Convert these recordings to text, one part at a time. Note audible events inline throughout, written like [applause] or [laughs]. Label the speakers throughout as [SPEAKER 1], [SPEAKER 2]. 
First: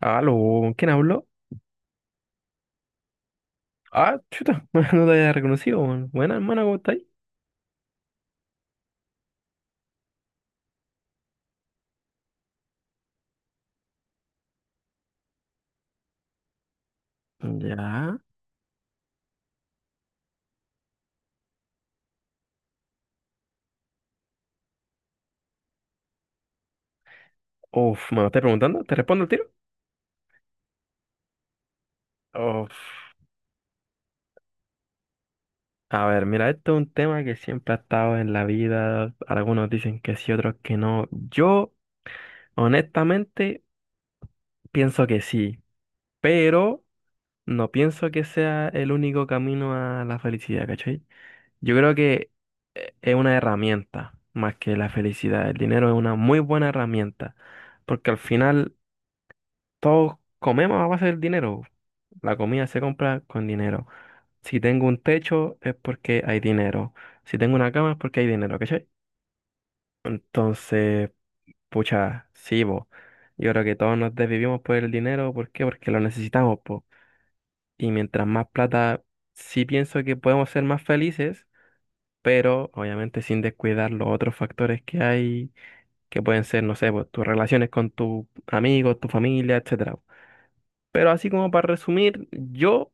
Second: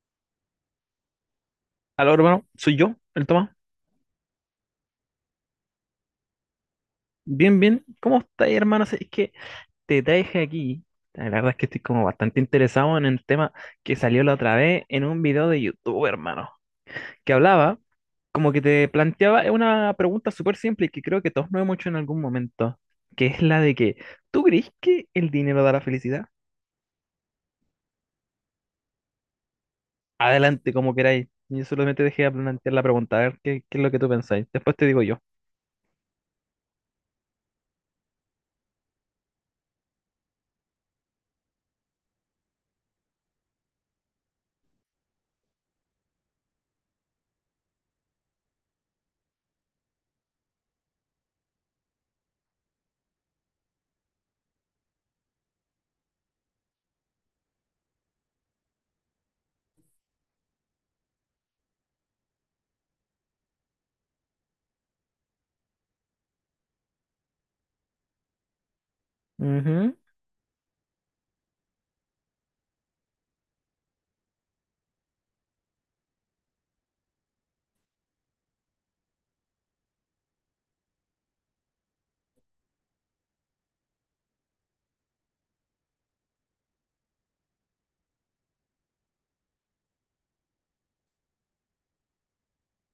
[SPEAKER 1] Aló, ¿quién habló?
[SPEAKER 2] Aló, hermano, soy yo, el Tomás.
[SPEAKER 1] Ah, chuta, [laughs] no te había reconocido, man. Buena, hermana, ¿cómo estáis?
[SPEAKER 2] Bien, bien. ¿Cómo estás, hermano? Sí, es que te traje aquí. La verdad es que estoy como bastante interesado en el tema que salió la otra vez en un video de YouTube, hermano. Que hablaba,
[SPEAKER 1] Ya.
[SPEAKER 2] como que te planteaba una pregunta súper simple y que creo que todos nos hemos hecho en algún momento. Que es la de que, ¿tú crees que el dinero da la felicidad?
[SPEAKER 1] Uf, ¿me lo estás preguntando? ¿Te respondo el tiro?
[SPEAKER 2] Adelante, como queráis. Yo solamente dejé de plantear la
[SPEAKER 1] Uf.
[SPEAKER 2] pregunta, a ver qué es lo que tú pensáis. Después te digo yo.
[SPEAKER 1] A ver, mira, esto es un tema que siempre ha estado en la vida. Algunos dicen que sí, otros que no. Yo, honestamente, pienso que sí, pero no pienso que sea el único camino a la felicidad, ¿cachai? Yo creo que es una herramienta más que la felicidad. El dinero es una muy buena herramienta, porque al final todos comemos a base del dinero. La comida se compra con dinero. Si tengo un techo es porque hay dinero. Si tengo una cama es porque hay dinero, ¿cachai?
[SPEAKER 2] Ujú.
[SPEAKER 1] Entonces, pucha, sí, bo. Yo creo que todos nos desvivimos por el dinero. ¿Por qué? Porque lo necesitamos, po. Y mientras más plata, sí pienso que podemos ser más felices, pero obviamente sin descuidar los otros factores que hay, que pueden ser, no sé, po, tus relaciones con tus amigos, tu familia, etcétera. Pero así como para resumir, yo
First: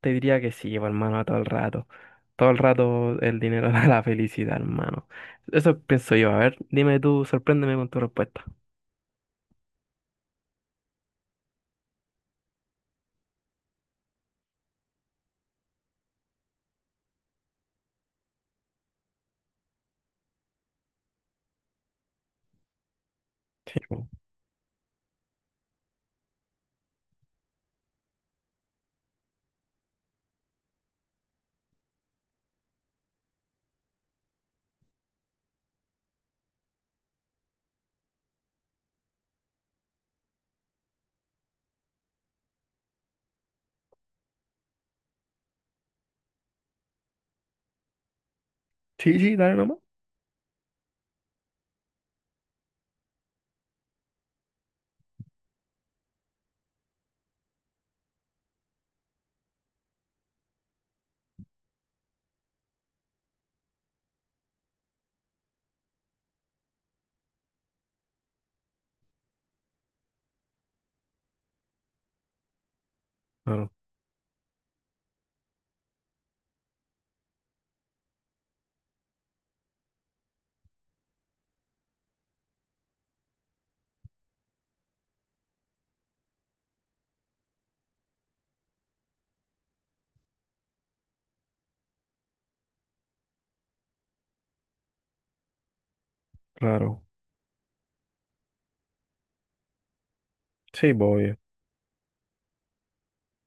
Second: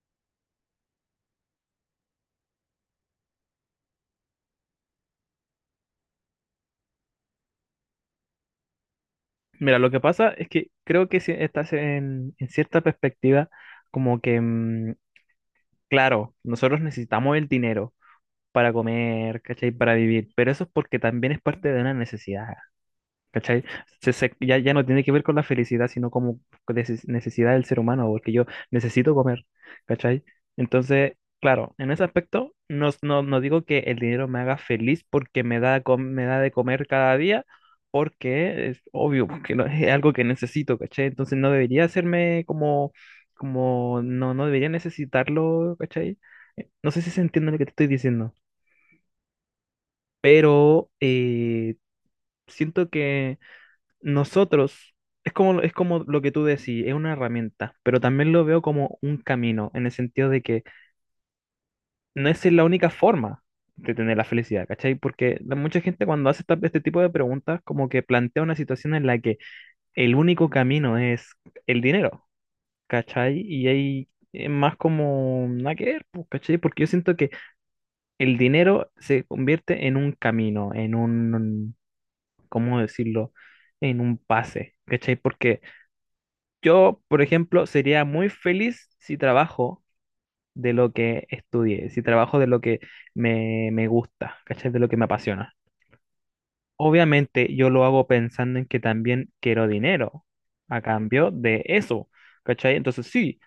[SPEAKER 1] te diría que sí, hermano, todo el rato. Todo el rato el dinero [laughs] da la felicidad, hermano. Eso pienso yo. A ver, dime tú, sorpréndeme con tu respuesta.
[SPEAKER 2] Mira, lo que pasa es que creo que si estás en cierta perspectiva, como que, claro, nosotros necesitamos el dinero para comer, ¿cachai? Para vivir, pero eso es porque también es parte de una necesidad, ¿cachai?
[SPEAKER 1] Sí, po.
[SPEAKER 2] Ya no tiene que ver con la felicidad, sino como necesidad del ser humano, porque yo necesito comer, ¿cachai? Entonces, claro, en ese aspecto, no digo que el dinero me haga feliz porque me da, me da de comer cada día, porque es obvio, porque [laughs] es algo que necesito, ¿cachai? Entonces no debería hacerme como no debería necesitarlo, ¿cachai? No sé si se entiende lo que te estoy diciendo,
[SPEAKER 1] Sí, sí, dale nomás.
[SPEAKER 2] pero siento que nosotros, es como lo que tú decís, es una herramienta, pero también lo veo como un camino, en el sentido de que no es la única forma de tener la felicidad, ¿cachai? Porque mucha gente cuando hace este tipo de preguntas, como que plantea una situación en la que el único camino es el dinero, ¿cachai? Y
[SPEAKER 1] Claro,
[SPEAKER 2] ahí es más como nada que ver, pues, ¿cachai? Porque yo siento que el dinero se convierte en un camino, en un, ¿cómo decirlo? En un pase, ¿cachai? Porque yo, por ejemplo, sería muy feliz si trabajo de lo que estudié, si trabajo de lo que me gusta, ¿cachai? De lo que me apasiona.
[SPEAKER 1] claro.
[SPEAKER 2] Obviamente yo lo hago pensando en que también quiero dinero a
[SPEAKER 1] Sí,
[SPEAKER 2] cambio
[SPEAKER 1] voy.
[SPEAKER 2] de eso, ¿cachai? Entonces sí,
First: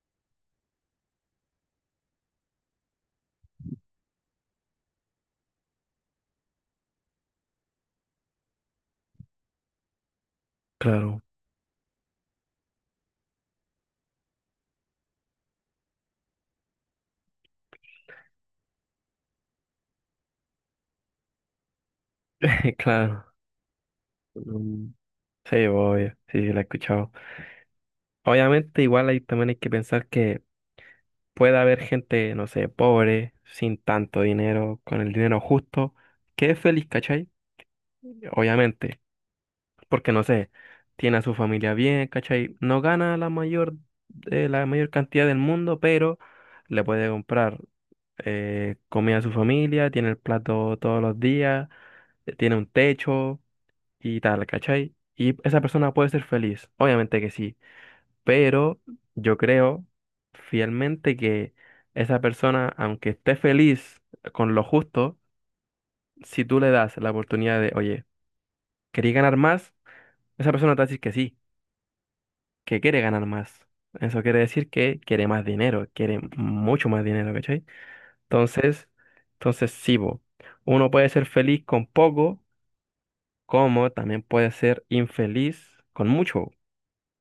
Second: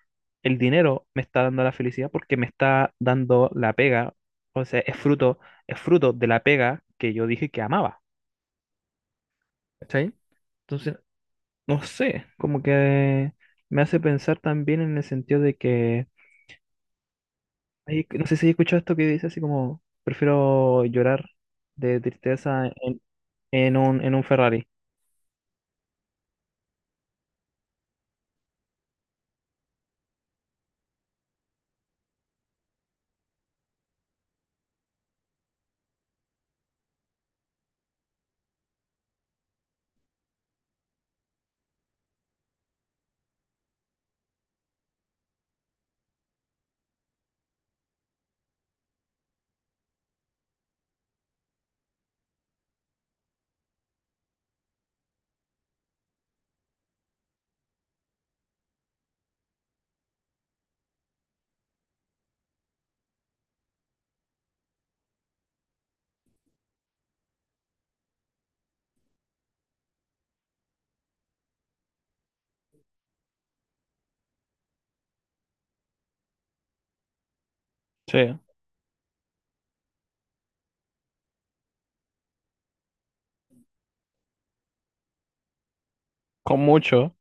[SPEAKER 2] el dinero me está dando la felicidad porque me está dando la pega, o sea, es fruto de la pega que yo dije que amaba, ¿cachai? Entonces,
[SPEAKER 1] Claro,
[SPEAKER 2] no sé, como que me hace pensar también en el sentido de que ay, no sé si he escuchado esto que dice así como, prefiero llorar de tristeza
[SPEAKER 1] [laughs]
[SPEAKER 2] en,
[SPEAKER 1] claro.
[SPEAKER 2] en un, en un Ferrari.
[SPEAKER 1] Mm, sí, obvio, sí, sí, la he escuchado. Obviamente, igual ahí también hay que pensar que puede haber gente, no sé, pobre, sin tanto dinero, con el dinero justo, que es feliz, ¿cachai? Obviamente. Porque no sé, tiene a su familia bien, ¿cachai? No gana la mayor cantidad del mundo, pero le puede comprar comida a su familia, tiene el plato todos los días, tiene un techo y tal, ¿cachai? Y esa persona puede ser feliz, obviamente que sí, pero yo creo fielmente que esa persona, aunque esté feliz con lo justo, si tú le das la oportunidad de, oye, ¿querí ganar más? Esa persona te va a decir que sí, que quiere ganar más. Eso quiere decir que quiere más dinero, quiere mucho más dinero, ¿cachai?
[SPEAKER 2] Sí,
[SPEAKER 1] Entonces, entonces sí, bo, uno puede ser feliz con poco, como también puede ser infeliz con mucho,
[SPEAKER 2] con mucho.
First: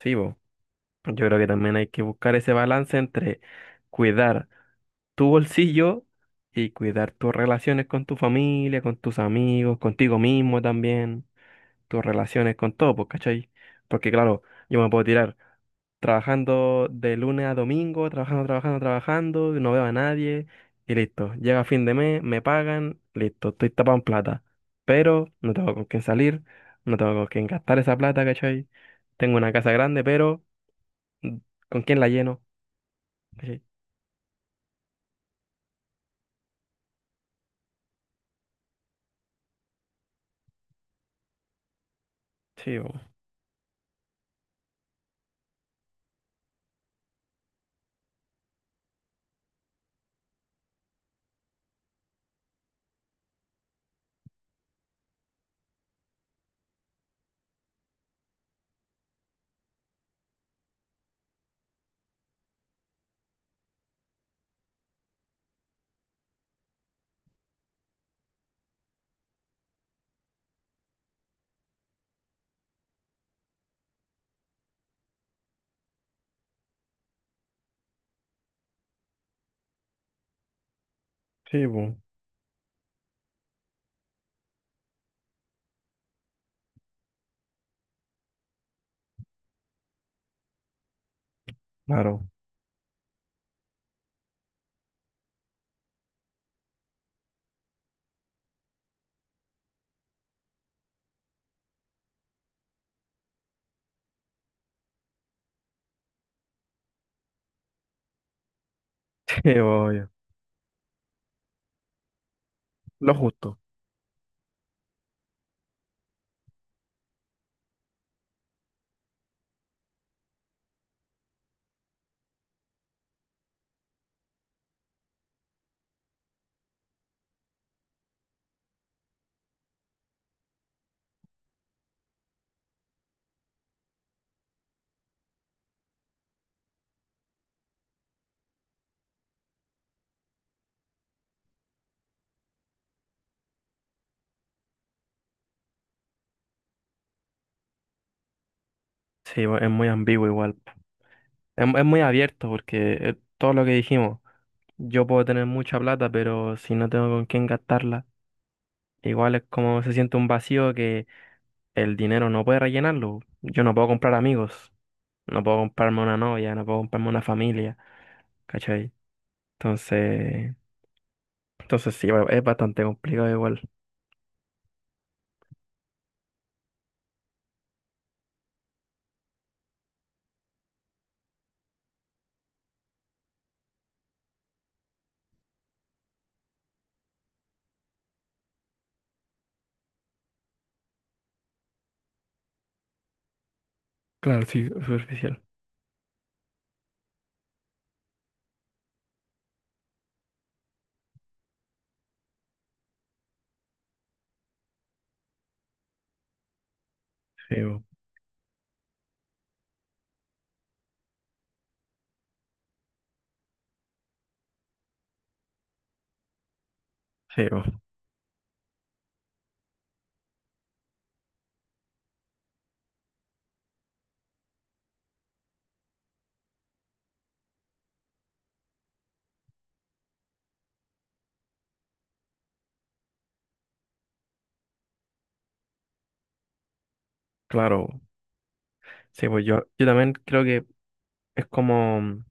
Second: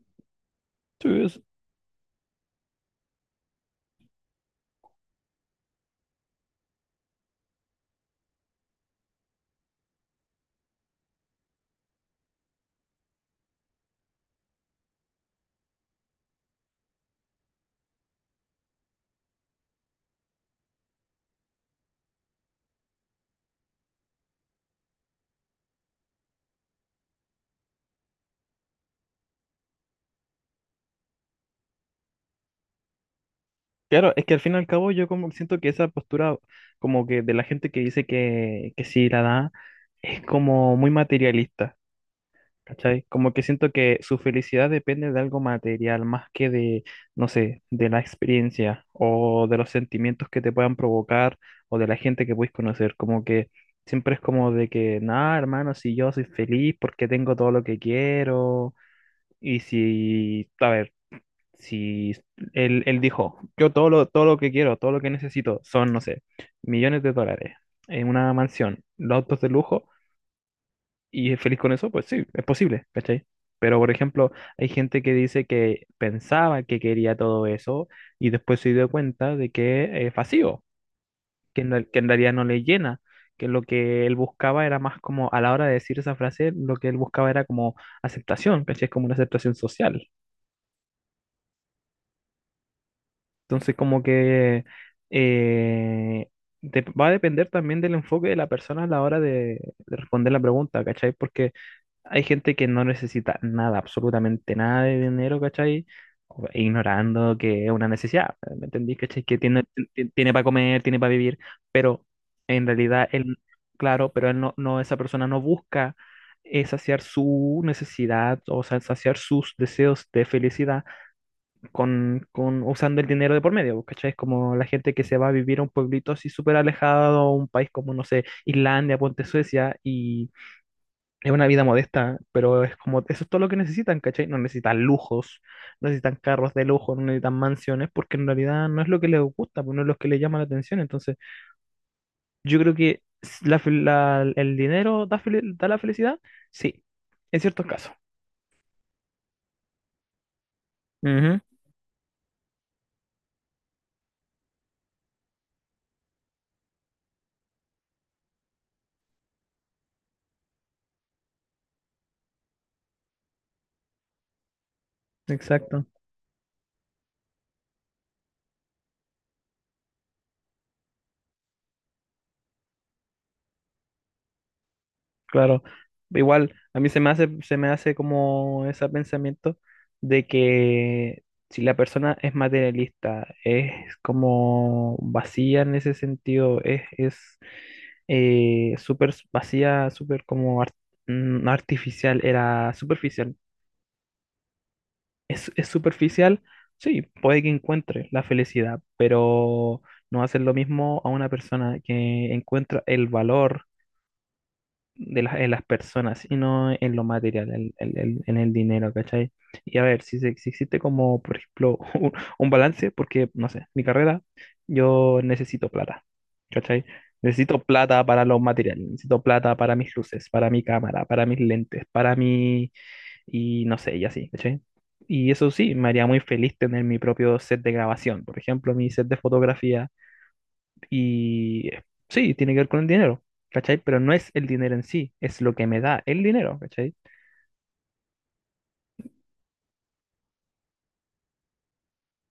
[SPEAKER 1] sí, bo.
[SPEAKER 2] Sí,
[SPEAKER 1] Yo creo
[SPEAKER 2] es-
[SPEAKER 1] que también hay que buscar ese balance entre cuidar tu bolsillo y cuidar tus relaciones con tu familia, con tus amigos, contigo mismo también, tus relaciones con todo, pues, ¿cachai? Porque claro, yo me puedo tirar trabajando de lunes a domingo, trabajando, trabajando, trabajando, y no veo a nadie y listo. Llega fin de mes, me pagan, listo, estoy tapado en plata. Pero no tengo con quién salir, no tengo con quién gastar esa plata, ¿cachai? Tengo una casa grande, pero mm, ¿con quién la lleno? ¿Cachai?
[SPEAKER 2] claro, es que al fin y al cabo yo como que siento que esa postura como que de la gente que dice que sí la da es como muy materialista.
[SPEAKER 1] Sí, bo.
[SPEAKER 2] ¿Cachai? Como que siento que su felicidad depende de algo material más que de, no sé, de la experiencia o de los sentimientos que te puedan provocar o de la gente que puedes conocer. Como que siempre es como de que, nada, hermano, si yo soy feliz porque tengo todo lo que quiero y si, a ver, si él dijo, yo todo lo que quiero, todo lo que necesito son, no sé, millones de dólares en una mansión, los autos de lujo y es feliz con eso, pues sí, es posible, ¿cachai? Pero, por ejemplo, hay gente que dice que pensaba que quería todo eso y después se dio cuenta de que es vacío, que
[SPEAKER 1] Sí, pues,
[SPEAKER 2] que en realidad no le llena, que lo que él buscaba era más como, a la hora de decir esa frase, lo que él buscaba era como aceptación, ¿cachai? Es como una aceptación social.
[SPEAKER 1] claro.
[SPEAKER 2] Entonces, como que eh, va a depender también del enfoque de la persona a la hora de responder la pregunta, ¿cachai? Porque hay gente que no necesita nada, absolutamente nada de dinero, ¿cachai? O- ignorando que es una necesidad, ¿me entendí? ¿Cachai? Que
[SPEAKER 1] [laughs] Sí,
[SPEAKER 2] tiene,
[SPEAKER 1] bo, obvio.
[SPEAKER 2] tiene para comer, tiene para vivir, pero en realidad
[SPEAKER 1] Lo
[SPEAKER 2] él,
[SPEAKER 1] justo.
[SPEAKER 2] claro, pero él esa persona no busca saciar su necesidad, o sea, saciar sus deseos de felicidad con usando el dinero de por medio, pues, ¿cachai? Es como la gente que se va a vivir a un pueblito así súper alejado, a un país como, no sé, Islandia, ponte Suecia, y es una vida modesta, pero es como, eso es todo lo que necesitan, ¿cachai? No necesitan lujos, no necesitan carros de lujo, no necesitan mansiones, porque en realidad no es lo que les gusta, pues no es lo que les llama la atención. Entonces, yo creo que el dinero da la felicidad, sí, en ciertos casos.
[SPEAKER 1] Sí, bo, es muy ambiguo igual.
[SPEAKER 2] Ujú,
[SPEAKER 1] Es muy abierto porque todo lo que dijimos, yo puedo tener mucha plata, pero si no tengo con quién gastarla. Igual es como se siente un vacío que el dinero no puede rellenarlo. Yo no puedo comprar amigos, no puedo
[SPEAKER 2] exacto.
[SPEAKER 1] comprarme una novia, no puedo comprarme una familia, ¿cachai? Entonces, entonces sí, es bastante complicado igual.
[SPEAKER 2] Claro, igual a mí se me hace como ese pensamiento de que si la persona es materialista, es como vacía en ese sentido, es súper vacía, súper como artificial, era superficial.
[SPEAKER 1] Claro, sí. Superficial.
[SPEAKER 2] Es superficial, sí, puede que encuentre la felicidad, pero no va a ser lo mismo a una persona que encuentra el valor de las en las personas y no en lo material,
[SPEAKER 1] Sí, bo.
[SPEAKER 2] en el dinero, ¿cachai? Y a ver, si, se- si existe como, por ejemplo, [laughs] un balance, porque, no sé, mi carrera, yo necesito plata, ¿cachai?
[SPEAKER 1] Sí,
[SPEAKER 2] Necesito
[SPEAKER 1] bo.
[SPEAKER 2] plata para los materiales, necesito plata para mis luces, para mi cámara, para mis lentes, para mi... y no sé, y así, ¿cachai? Y eso sí, me haría muy feliz tener mi propio set de grabación, por ejemplo, mi set de fotografía y sí, tiene que ver con el dinero, ¿cachai? Pero no es el dinero en sí, es lo que me da el dinero, ¿cachai?
[SPEAKER 1] Claro. Sí, pues yo también creo que es como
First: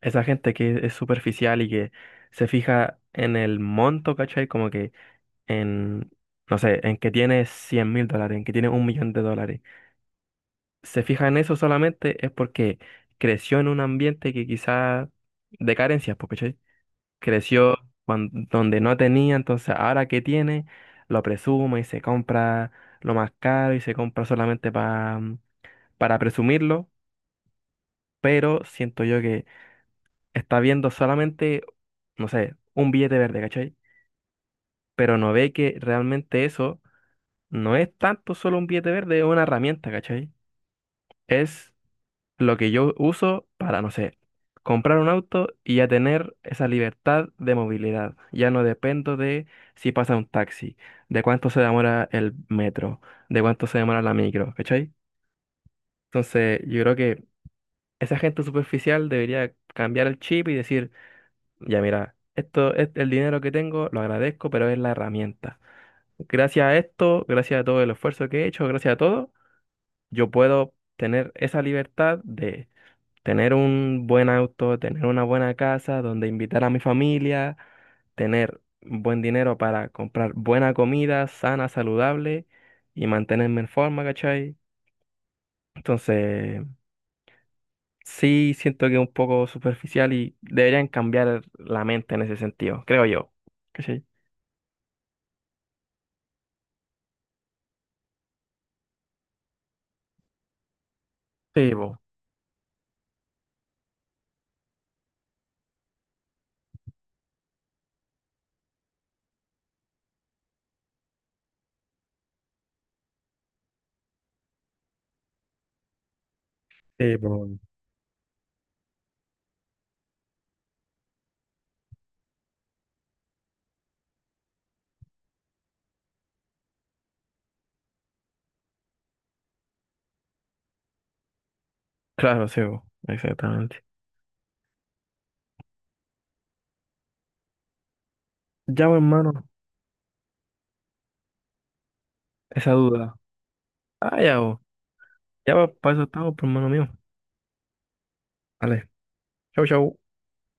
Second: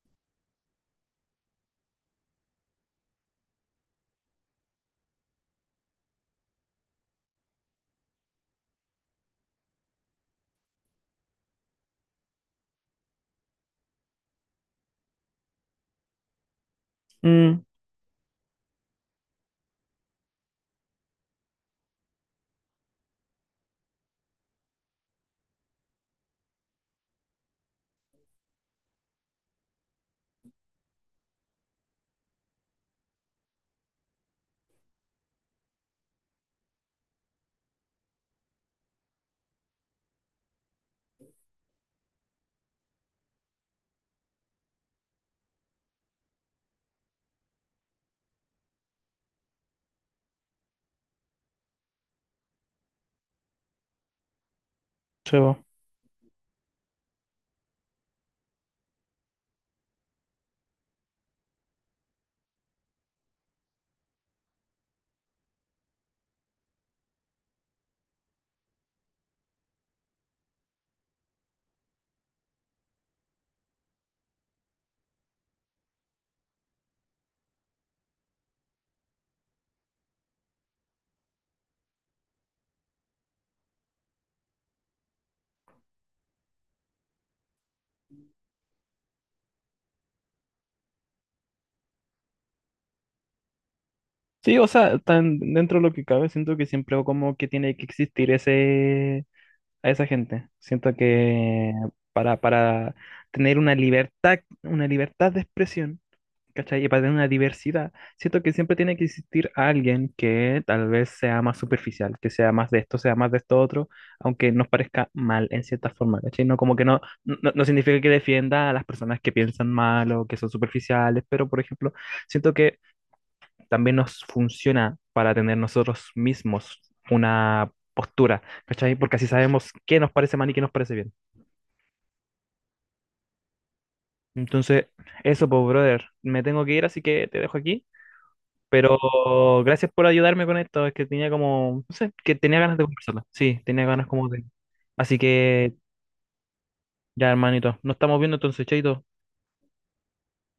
[SPEAKER 1] esa gente que es superficial y que se fija en el monto, ¿cachai? Como que en, no sé, en que tiene $100.000, en que tiene $1.000.000. Se fija en eso solamente es porque creció en un ambiente que quizás de carencias, pues, ¿cachai?
[SPEAKER 2] Mm,
[SPEAKER 1] Creció donde no tenía, entonces ahora que tiene, lo presume y se compra lo más caro y se compra solamente para presumirlo, pero siento yo que está viendo solamente, no sé, un billete verde, ¿cachai? Pero no ve que realmente eso no es tanto solo un billete verde, es una herramienta, ¿cachai? Es lo que yo uso para, no sé, comprar un auto y ya tener esa libertad de movilidad. Ya no dependo de si pasa un taxi, de cuánto se demora el metro, de cuánto se demora la micro, ¿cachai?
[SPEAKER 2] chavo.
[SPEAKER 1] Entonces, yo creo que esa gente superficial debería cambiar el chip y decir, ya mira, esto es el dinero que tengo, lo agradezco, pero es la herramienta. Gracias a esto, gracias a todo el esfuerzo que he hecho, gracias a todo, yo puedo tener esa libertad de tener un buen auto, tener una buena casa donde invitar a mi familia, tener buen dinero para comprar buena comida, sana, saludable y mantenerme en forma, ¿cachai? Entonces, sí siento que es un poco superficial y deberían cambiar la mente en ese sentido, creo yo. ¿Cachai?
[SPEAKER 2] Sí, o sea, tan dentro de lo que cabe, siento que siempre como que tiene que existir ese a esa gente. Siento que
[SPEAKER 1] Sí, po.
[SPEAKER 2] para tener una libertad de expresión. ¿Cachai? Y para tener una diversidad, siento que siempre tiene que existir alguien que tal vez sea más superficial, que sea más de esto, sea más de esto otro, aunque nos parezca mal en cierta forma, ¿cachai? No como que
[SPEAKER 1] Sí, po.
[SPEAKER 2] no significa que defienda a las personas que piensan mal o que son superficiales, pero por ejemplo, siento que también nos funciona para tener nosotros mismos una postura, ¿cachai? Porque así sabemos qué nos parece mal y qué nos parece bien.
[SPEAKER 1] Claro, sí, po. Exactamente.
[SPEAKER 2] Entonces, eso, pues, brother, me tengo que ir, así que te dejo aquí.
[SPEAKER 1] Ya, po, hermano,
[SPEAKER 2] Pero gracias por ayudarme con esto. Es que tenía como, no sé, que tenía
[SPEAKER 1] esa
[SPEAKER 2] ganas de
[SPEAKER 1] duda.
[SPEAKER 2] conversarlo. Sí, tenía ganas
[SPEAKER 1] Ah,
[SPEAKER 2] como
[SPEAKER 1] ya,
[SPEAKER 2] de.
[SPEAKER 1] po.
[SPEAKER 2] Así
[SPEAKER 1] Ya, pues,
[SPEAKER 2] que
[SPEAKER 1] para eso estamos, por hermano mío.
[SPEAKER 2] ya, hermanito, nos estamos viendo entonces,
[SPEAKER 1] Vale.
[SPEAKER 2] chaito.
[SPEAKER 1] Chau, chau.